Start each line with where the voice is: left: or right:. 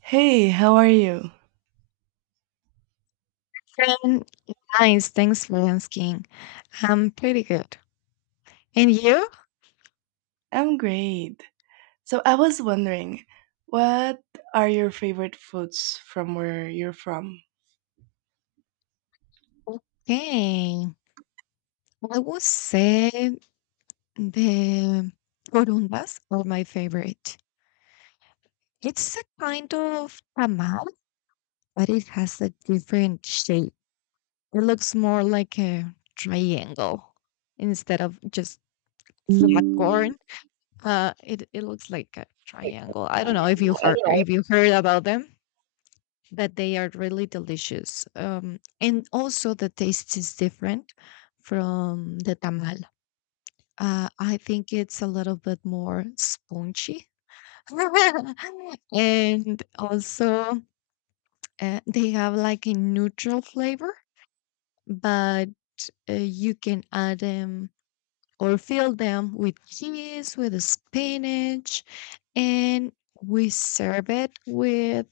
right: Hey, how are you?
left: Um, Nice, thanks for asking. I'm pretty good. And you?
right: I'm great. So I was wondering, what are your favorite foods from where you're from?
left: Okay. I would say the corundas are my favorite. It's a kind of tamal, but it has a different shape. It looks more like a triangle instead of just flat corn. It looks like a triangle. I don't know if you heard about them, but they are really delicious. And also, the taste is different from the tamal. I think it's a little bit more spongy. And also, they have like a neutral flavor, but you can add them or fill them with cheese, with spinach, and we serve it with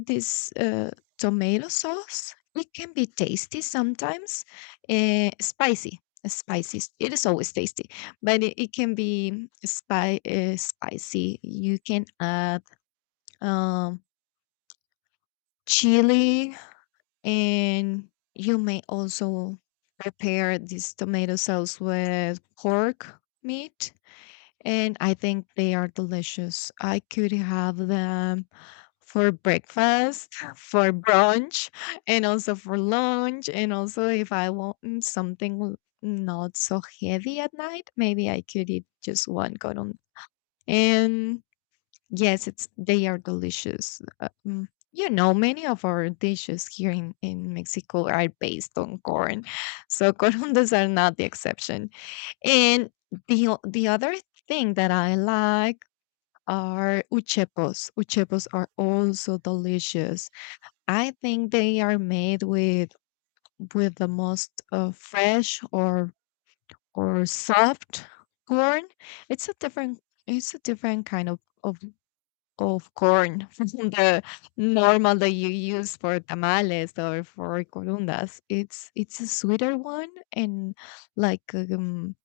left: this tomato sauce. It can be tasty sometimes, spicy. Spicy. It is always tasty, but it can be spicy. You can add, um, chili, and you may also prepare this tomato sauce with pork meat, and I think they are delicious. I could have them for breakfast, for brunch, and also for lunch. And also, if I want something not so heavy at night, maybe I could eat just one cotton. And yes, it's they are delicious. Many of our dishes here in Mexico are based on corn, so corondas are not the exception. And the other thing that I like are uchepos. Uchepos are also delicious. I think they are made with the most fresh or soft corn. It's a different kind of of corn from the normal that you use for tamales or for corundas. It's a sweeter one and like um,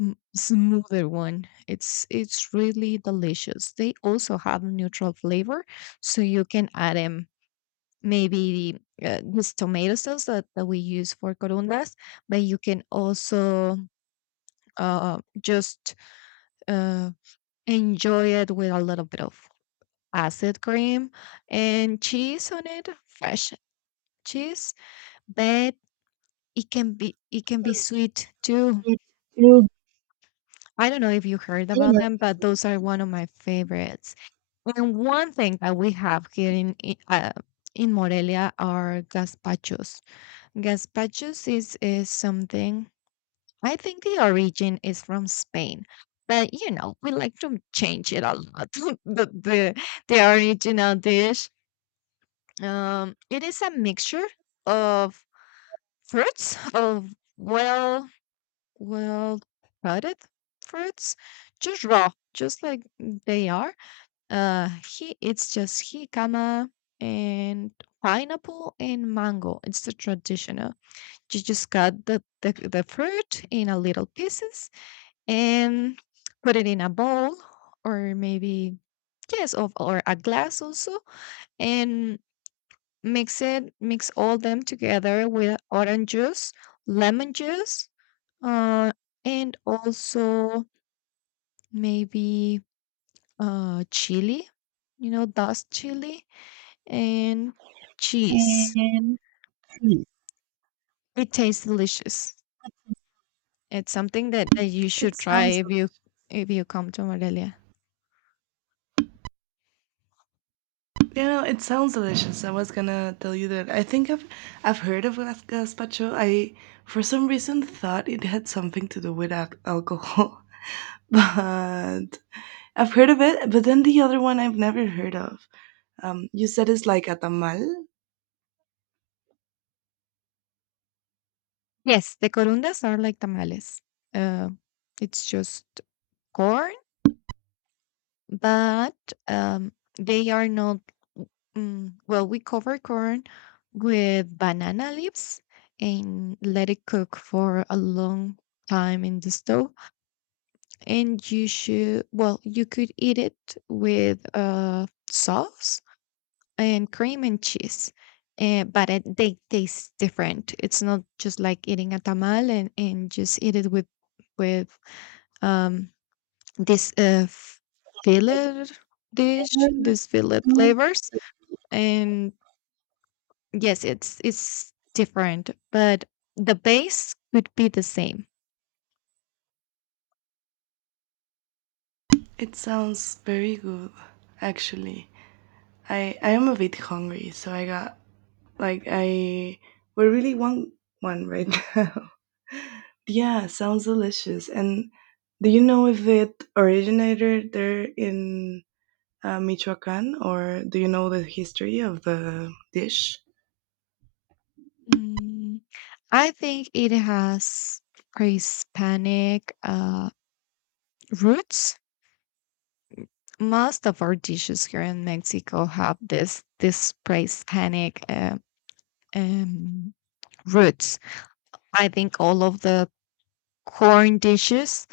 left: m- smoother one. It's really delicious. They also have neutral flavor, so you can add them maybe this tomato sauce that we use for corundas, but you can also just uh, enjoy it with a little bit of acid cream and cheese on it, fresh cheese. But it can be sweet too.
right: Root
left: I don't know if you heard about them, but those are one of my favorites. And one thing that we have here in Morelia are gazpachos. Gazpachos is something. I think the origin is from Spain, but you know, we like to change it a lot. The the original dish, it is a mixture of fruits of well cutted fruits, just raw, just like they are. Uh, he It's just jicama and pineapple and mango. It's the traditional. You just cut the fruit in a little pieces and put it in a bowl or maybe yes of or a glass also, and mix it, mix all them together with orange juice, lemon juice, uh, and also maybe chili, you know, dust chili and cheese.
right: and cream.
left: It tastes delicious. It's something that you
right: It
left: should try
right: sounds,
left: if you come to Morelia.
right: it sounds delicious. I was gonna tell you that. I've heard of gazpacho. I, for some reason, thought it had something to do with alcohol, but I've heard of it. But then the other one I've never heard of. You said it's like a tamal.
left: Yes, the corundas are like tamales. Uh, it's just corn, but um, they are not. Well, we cover corn with banana leaves and let it cook for a long time in the stove. And you should well you could eat it with sauce and cream and cheese, but they taste different. It's not just like eating a tamal and just eat it with with um this uh f- fillet dish, this fillet flavors, and yes, it's different, but the base would be the same.
right: It sounds very good, actually. I am a bit hungry, so I got like I we really want one right now. Yeah, sounds delicious. And do you know if it originated there in Michoacan, or do you know the history of the dish?
left: Mm. I think it has pre-Hispanic roots. Most of our dishes here in Mexico have this pre-Hispanic um, roots. I think all of the corn dishes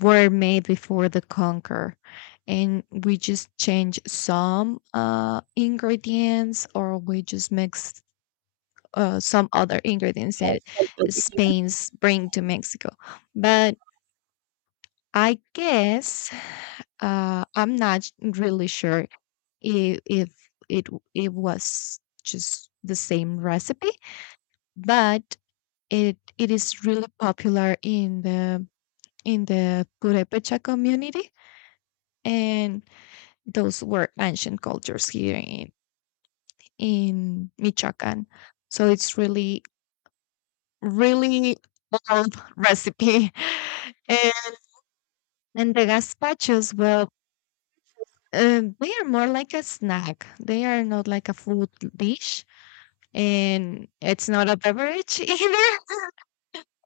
left: were made before the conquer, and we just change some ingredients, or we just mix some other ingredients that Spain's bring to Mexico, but I guess I'm not really sure if it it was just the same recipe, but it is really popular in the Purepecha community, and those were ancient cultures here in Michoacan. So it's really really old recipe, and, and the gazpachos. Well, they are more like a snack. They are not like a food dish, and it's not a beverage either,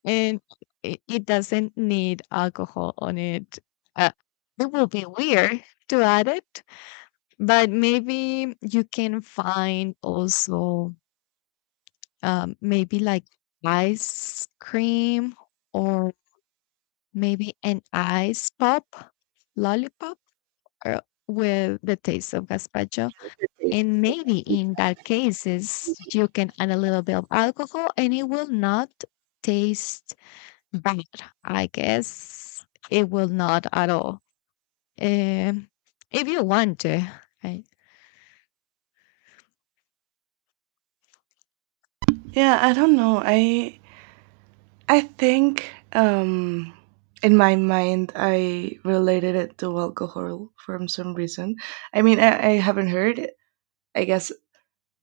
left: and it doesn't need alcohol on it. Uh, it will be weird to add it, but maybe you can find also maybe like ice cream or maybe an ice pop, lollipop, or with the taste of gazpacho. And maybe in that cases, you can add a little bit of alcohol and it will not taste bad. I guess it will not at all. Um, if you want to, right?
right: Yeah, I don't know. I think in my mind, I related it to alcohol from some reason. I mean, I haven't heard it. I guess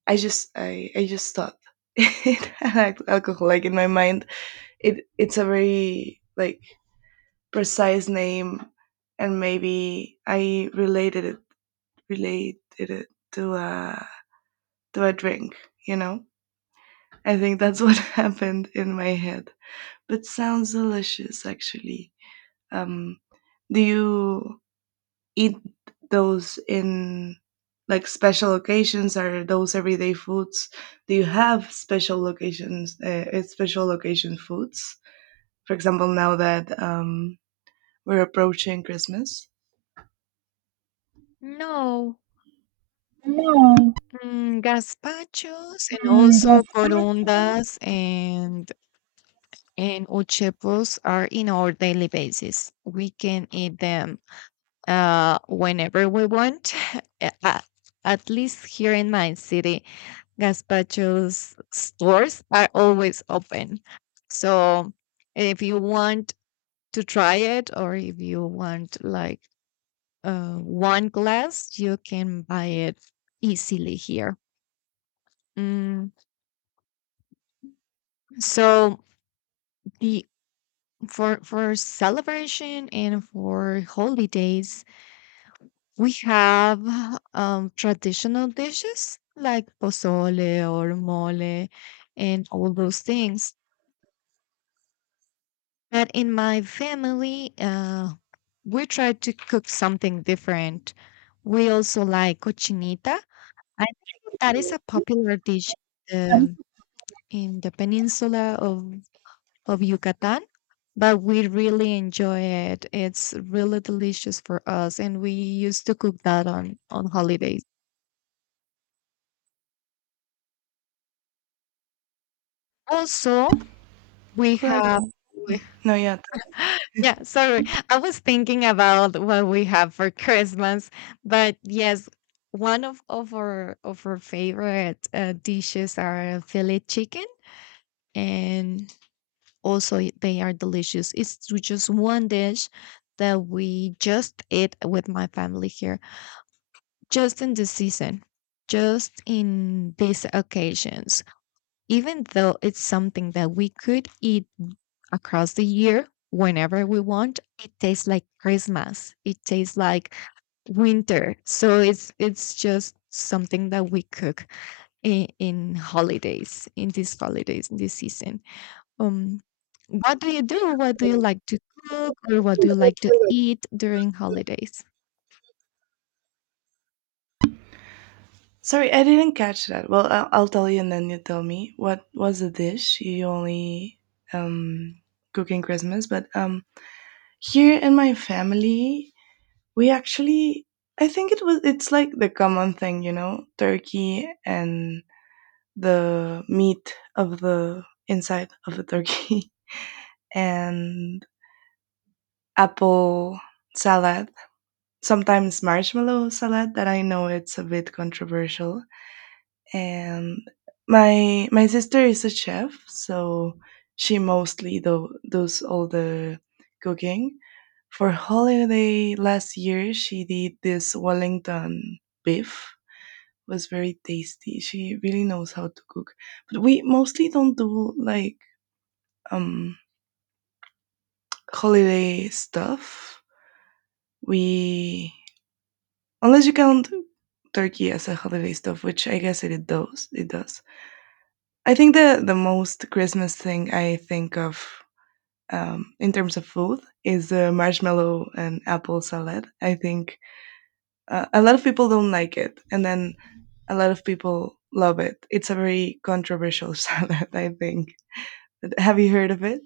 right: I just thought it had alcohol. Like in my mind, it's a very like precise name, and maybe I related it to a to a drink. You know, I think that's what happened in my head. But sounds delicious, actually. Um, do you eat those in like special occasions? Are those everyday foods? Do you have special locations, special location foods? For example, now that we're approaching Christmas.
left: No.
right: No,
left: Gazpachos and
right: mm,
left: also corundas and uchepos are in our daily basis. We can eat them whenever we want. uh, at least here in my city, Gazpacho's stores are always open. So if you want to try it or if you want like one glass, you can buy it easily here. Mm, so the for celebration and for holidays, we have traditional dishes like pozole or mole and all those things. But in my family, we try to cook something different. We also like cochinita. I think that is a popular dish uh,
right: doesn't.
left: in the peninsula of Yucatan, but we really enjoy it. It's really delicious for us, and we used to cook that on holidays. Also, we
right: Well,
left: have
right: no, yeah.
left: Yeah, sorry. I was thinking about what we have for Christmas, but yes, one of our favorite dishes are filet chicken, and also they are delicious. It's just one dish that we just eat with my family here, just in the season, just in these occasions, even though it's something that we could eat across the year whenever we want. It tastes like Christmas, it tastes like winter, so it's just something that we cook in holidays, in these holidays, in this season. um what do you do, what do you like to cook or what do you like to eat during holidays?
right: Sorry, I didn't catch that. Well, I'll tell you, and then you tell me what was the dish you only um, cook in Christmas. But here in my family, we actually I think it's like the common thing, you know, turkey and the meat of the inside of the turkey and apple salad, sometimes marshmallow salad that I know it's a bit controversial. And my sister is a chef, so she mostly does all the cooking for holiday. Last year she did this Wellington beef, was very tasty. She really knows how to cook. But we mostly don't do like um holiday stuff. We, unless you count turkey as a holiday stuff, which I guess it does. It does. I think the most Christmas thing I think of, in terms of food, is the marshmallow and apple salad. I think a lot of people don't like it, and then a lot of people love it. It's a very controversial salad, I think. Have you heard of it?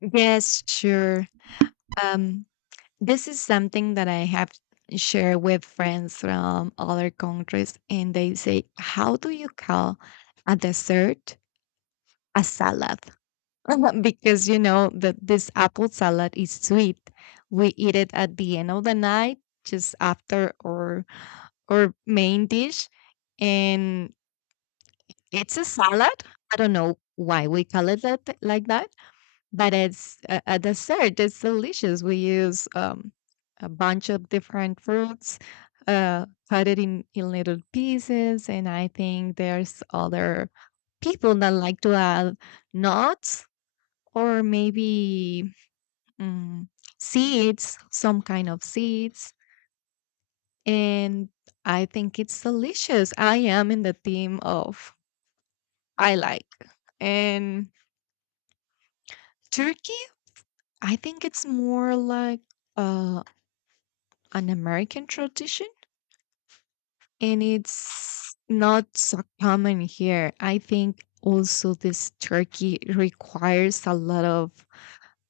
left: Yes, sure. um This is something that I have shared with friends from other countries, and they say, "How do you call a dessert a salad?" Because you know that this apple salad is sweet. We eat it at the end of the night, just after or main dish, and it's a salad. I don't know why we call it like that, but it's a dessert. It's delicious. We use a bunch of different fruits, cut it in little pieces, and I think there's other people that like to add nuts or maybe mm, seeds, some kind of seeds, and I think it's delicious. I am in the theme of I like and turkey. I think it's more like. Uh, an American tradition and it's not so common here. I think also this turkey requires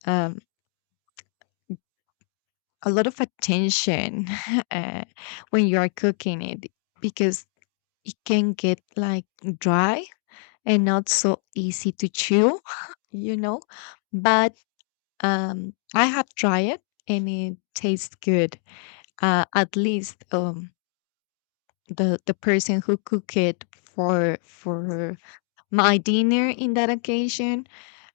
left: um, a lot of attention uh, when you are cooking it, because it can get like dry and not so easy to chew, you know. But I have tried it and it tastes good. At least the person who cook it for my dinner in that occasion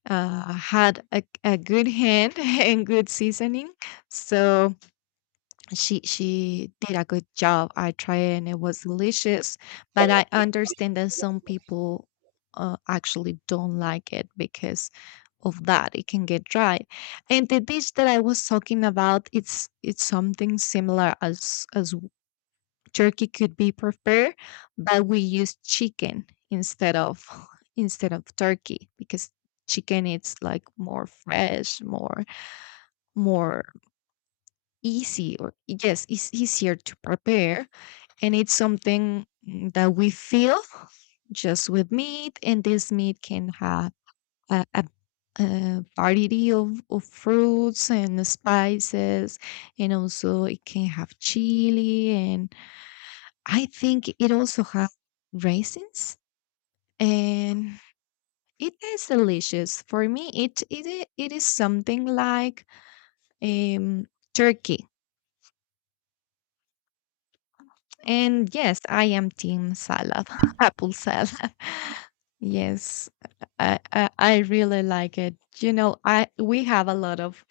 left: had a good hand and good seasoning, so she did a good job. I tried it and it was delicious, but I understand that some people actually don't like it because of that, it can get dry. And the dish that I was talking about, it's something similar as Turkey could be prepared, but we use chicken instead of instead of turkey, because chicken it's like more fresh, more easy or yes, it's easier to prepare, and it's something that we feel just with meat, and this meat can have a variety of fruits and spices, and also it can have chili. And I think it also has raisins, and it is delicious. For me, it is something like um, turkey. And yes, I am team salad, apple salad. Yes, I really like it. You know, I we have a lot of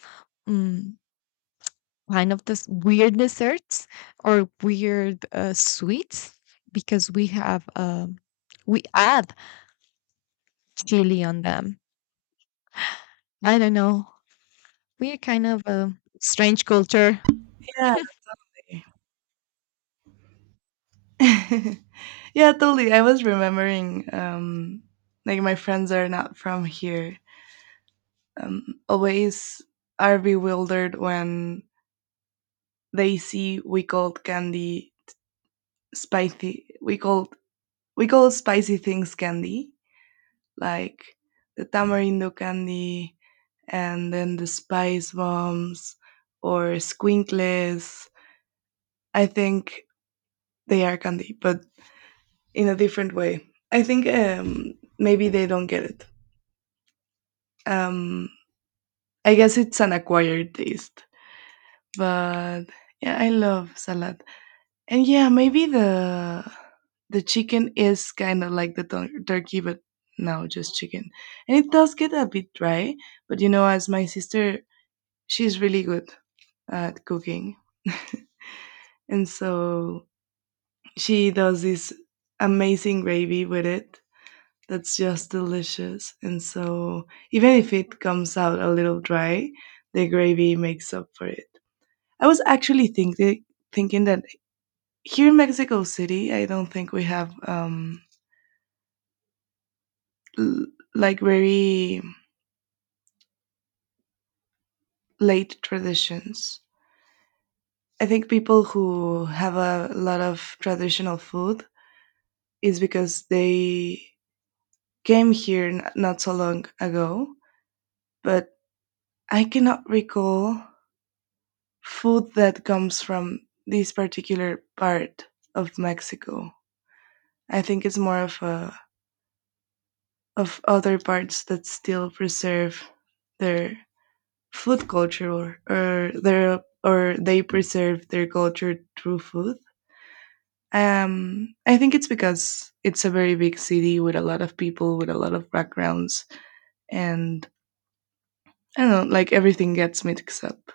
left: um, kind of this weird desserts or weird sweets, because we have we add chili on them. I don't know. We're kind of a strange culture.
right: Yeah. Yeah, totally. I was remembering, like my friends are not from here. Always are bewildered when they see we call candy spicy. We call spicy things candy, like the tamarindo candy, and then the spice bombs or squinkles. I think they are candy, but in a different way. I think maybe they don't get it. Um, I guess it's an acquired taste, but yeah, I love salad, and yeah, maybe the chicken is kind of like the turkey, but now just chicken, and it does get a bit dry. But you know, as my sister, she's really good at cooking, and so she does this amazing gravy with it that's just delicious. And so, even if it comes out a little dry, the gravy makes up for it. I was actually thinking that here in Mexico City, I don't think we have l- like very late traditions. I think people who have a lot of traditional food is because they came here not so long ago, but I cannot recall food that comes from this particular part of Mexico. I think it's more of a of other parts that still preserve their food culture, or their or they preserve their culture through food. I think it's because it's a very big city with a lot of people with a lot of backgrounds, and I don't know, like everything gets mixed up,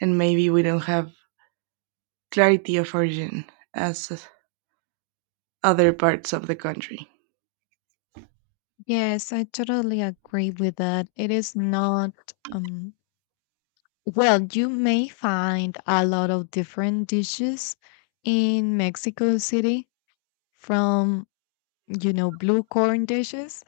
right: and maybe we don't have clarity of origin as other parts of the country.
left: Yes, I totally agree with that. It is not, um, well, you may find a lot of different dishes in Mexico City from, you know, blue corn dishes,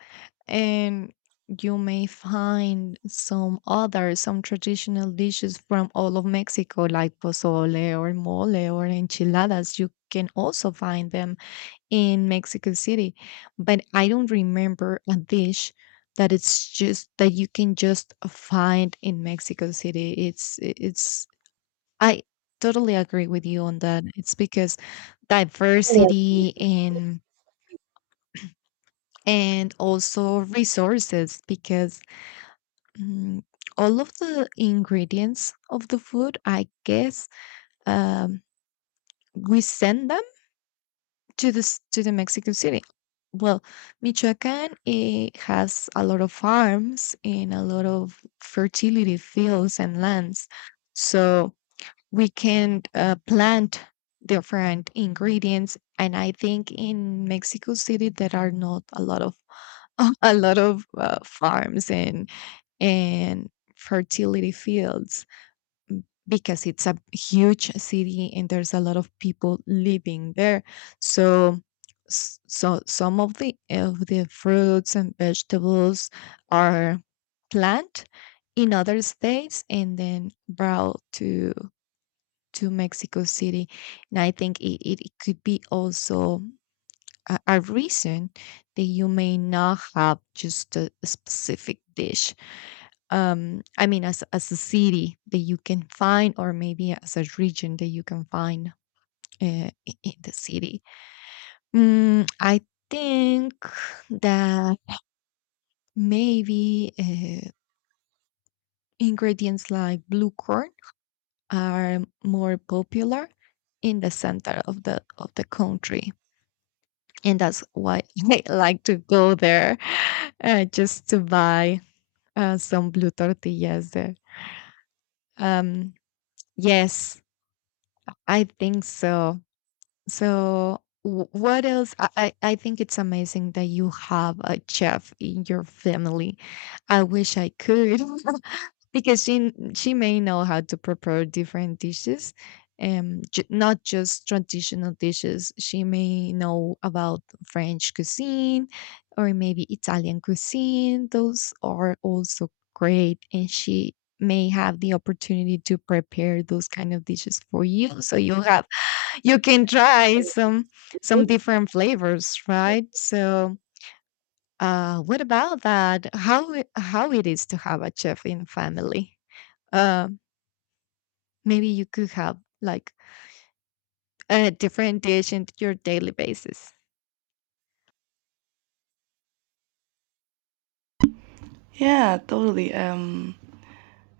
left: and you may find some other, some traditional dishes from all of Mexico, like pozole or mole or enchiladas. You can also find them in Mexico City, but I don't remember a dish that it's just that you can just find in Mexico City. It's I totally agree with you on that. It's because
right: Yeah.
left: diversity and also resources because mm, all of the ingredients of the food, I guess, um, we send them to the Mexican City. Well, Michoacan it has a lot of farms and a lot of fertility fields and lands, so we can plant different ingredients. And I think in Mexico City there are not a lot of a lot of farms and fertility fields because it's a huge city and there's a lot of people living there so so some of the fruits and vegetables are plant in other states and then brought to Mexico City. And I think it could be also a reason that you may not have just a specific dish I mean as a city that you can find or maybe as a region that you can find in the city. I think that maybe ingredients like blue corn are more popular in the center of the country, and that's why I like to go there, just to buy some blue tortillas there. um yes, I think so. So, what else? I think it's amazing that you have a chef in your family. I wish I could, because she may know how to prepare different dishes, not just traditional dishes. She may know about French cuisine or maybe Italian cuisine. Those are also great, and she may have the opportunity to prepare those kind of dishes for you so you have you can try some different flavors, right? So, what about that? How it is to have a chef in family? Uh, Maybe you could have like a different dish in your daily basis.
right: Yeah, totally.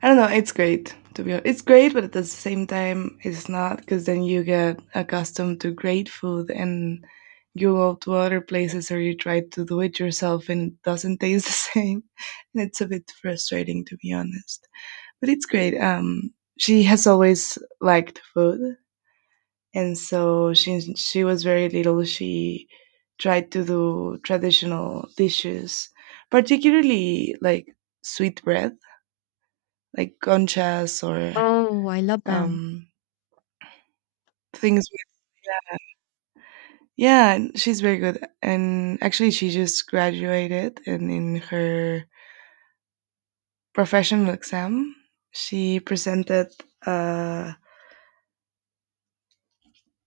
right: I don't know. It's great to be. It's great, but at the same time, it's not, because then you get accustomed to great food and you go to other places or you try to do it yourself and it doesn't taste the same. And it's a bit frustrating, to be honest. But it's great. She has always liked food, and so since she was very little she tried to do traditional dishes, particularly like sweet bread, like conchas or
left: Oh, I love them.
right: um things with, yeah, and she's very good, and actually she just graduated, and in her professional exam she presented a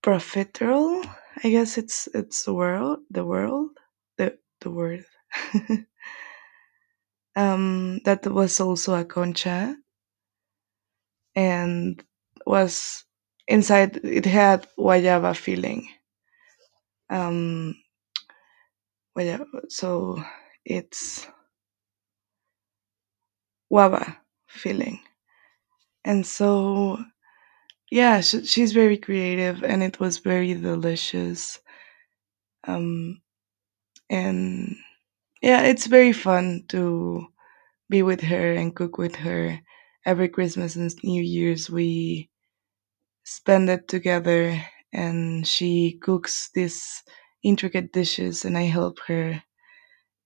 right: profiterole. I guess it's the world the world the word. That was also a concha, and was inside, it had guayaba filling. um Guayaba, so it's guava filling. And so yeah, sh she's very creative and it was very delicious. um and yeah, it's very fun to be with her and cook with her. Every Christmas and New Year's we spend it together, and she cooks these intricate dishes and I help her.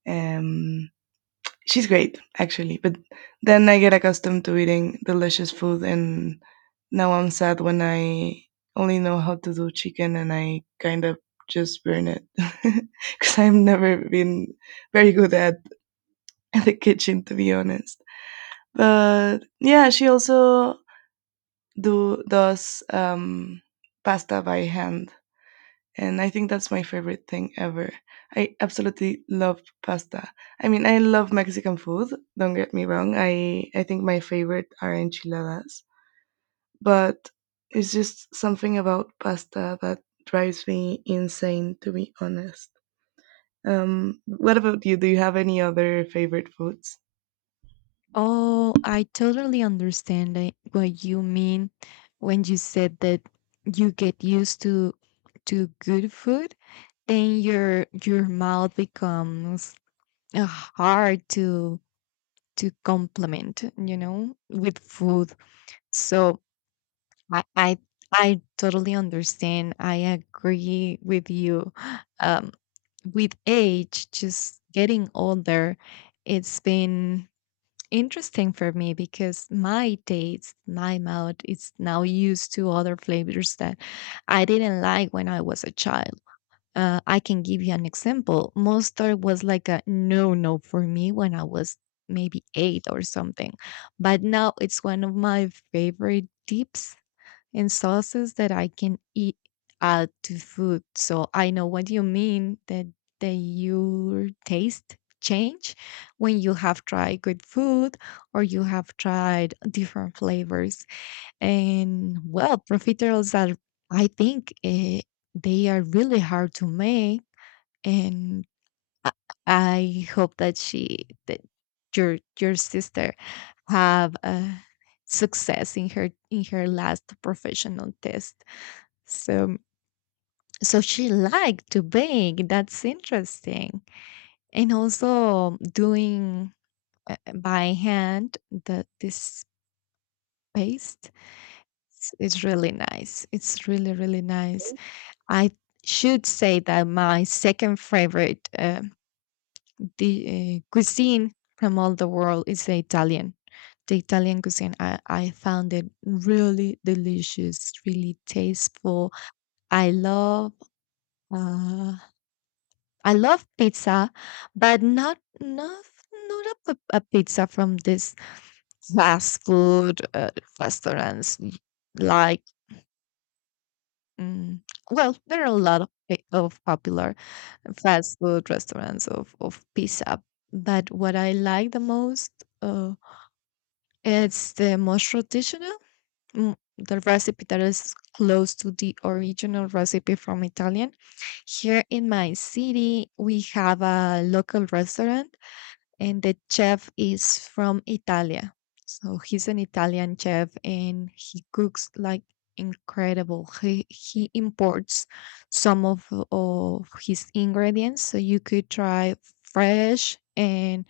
right: Um, she's great actually, but then I get accustomed to eating delicious food, and now I'm sad when I only know how to do chicken and I kind of just burn it because I've never been very good at the kitchen, to be honest. But yeah, she also do does pasta by hand, and I think that's my favorite thing ever. I absolutely love pasta. I mean, I love Mexican food. Don't get me wrong. I think my favorite are enchiladas, but it's just something about pasta that drives me insane. To be honest, what about you? Do you have any other favorite foods?
left: Oh, I totally understand like, what you mean when you said that you get used to good food, then your mouth becomes hard to complement, you know, with food. So I I, I totally understand. I agree with you. Um, with age, just getting older, it's been interesting for me because my taste, my mouth is now used to other flavors that I didn't like when I was a child. I can give you an example. Mustard was like a no no for me when I was maybe eight or something, but now it's one of my favorite dips and sauces that I can eat add to food. So I know what you mean that that your taste change when you have tried good food or you have tried different flavors. And well, profiteroles are I think they are really hard to make, and I I hope that she that your sister have success in her last professional test. So so she liked to bake. That's interesting. And also doing by hand the this paste is really nice. It's really really nice. I should say that my second favorite the cuisine from all the world is the Italian. The Italian cuisine, I found it really delicious, really tasteful. I love uh, I love pizza, but not a pizza from this fast food restaurants. Like, mm, well, there are a lot of popular fast food restaurants of pizza, but what I like the most, uh, it's the most traditional. mm, The recipe that is close to the original recipe from Italian. Here in my city, we have a local restaurant and the chef is from Italia. So he's an Italian chef and he cooks like incredible. He imports some of his ingredients so you could try fresh and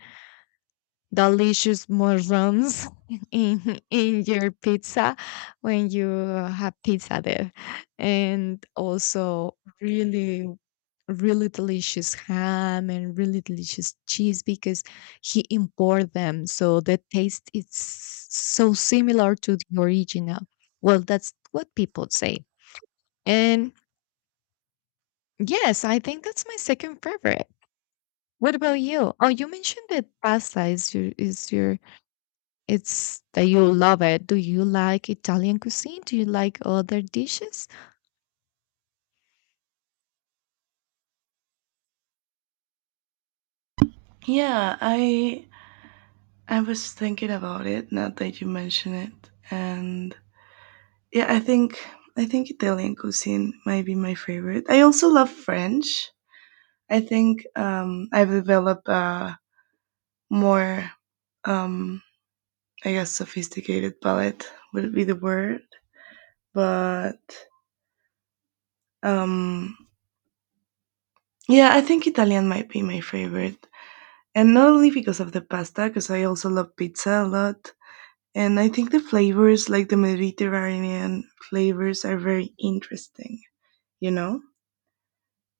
left: delicious mushrooms in your pizza when you have pizza there, and also really really delicious ham and really delicious cheese because he import them so the taste is so similar to the original, well that's what people say. And yes, I think that's my second favorite. What about you? Oh, you mentioned that pasta is your It's that you love it. Do you like Italian cuisine? Do you like other dishes?
right: Yeah, I was thinking about it now that you mention it, and yeah, I think Italian cuisine might be my favorite. I also love French. I think I've developed a more, um, I guess, sophisticated palate would be the word. But um, yeah, I think Italian might be my favorite, and not only because of the pasta, because I also love pizza a lot. And I think the flavors, like the Mediterranean flavors, are very interesting. You know.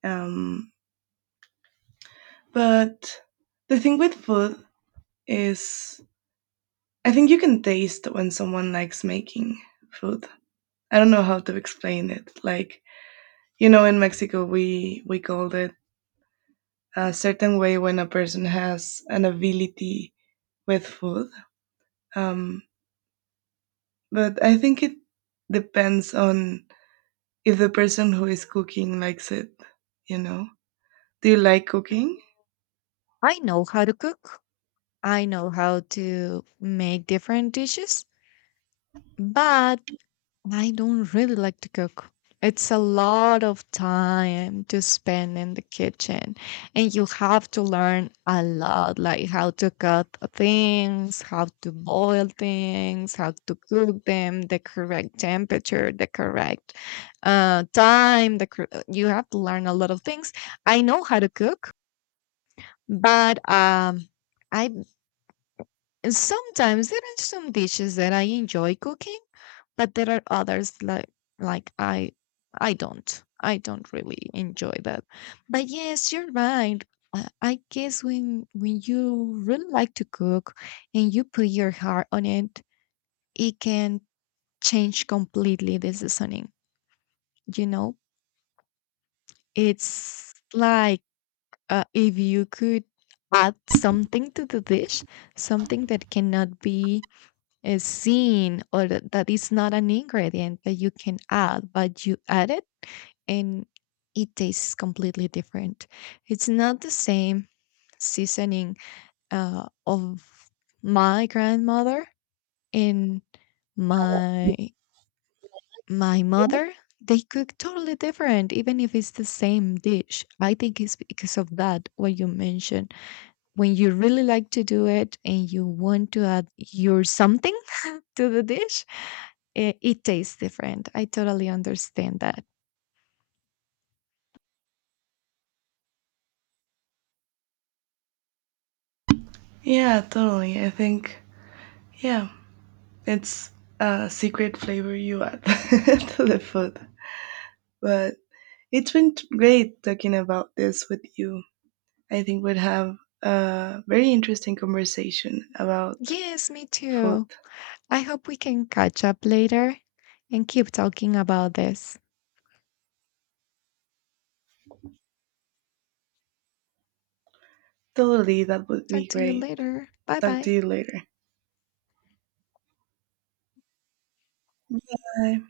right: Um, But the thing with food is, I think you can taste when someone likes making food. I don't know how to explain it. Like you know, in Mexico, we called it a certain way when a person has an ability with food. Um, but I think it depends on if the person who is cooking likes it. You know, do you like
left: Mm.
right: cooking?
left: I know how to cook. I know how to make different dishes, but I don't really like to cook. It's a lot of time to spend in the kitchen, and you have to learn a lot, like how to cut things, how to boil things, how to cook them, the correct temperature, the correct time. You have to learn a lot of things. I know how to cook, but I and sometimes there are some dishes that I enjoy cooking, but there are others like I don't. I don't really enjoy that. But yes, you're right. I guess when you really like to cook and you put your heart on it, it can change completely the seasoning. You know, it's like if you could add something to the dish, something that cannot be is seen or that that is not an ingredient that you can add, but you add it, and it tastes completely different. It's not the same seasoning of my grandmother and my my mother. They cook totally different, even if it's the same dish. I think it's because of that what you mentioned. When you really like to do it and you want to add your something to the dish, it tastes different. I totally understand that.
right: Yeah, totally. I think yeah. It's a secret flavor you add to the food. But it's been great talking about this with you. I think we'd have a very interesting conversation about
left: Yes, me
right: food.
left: too. I hope we can catch up later and keep talking about this.
right: Totally, that would be
left: Talk to you
right: great.
left: later. Bye
right: Talk to
left: bye.
right: you later. Bye.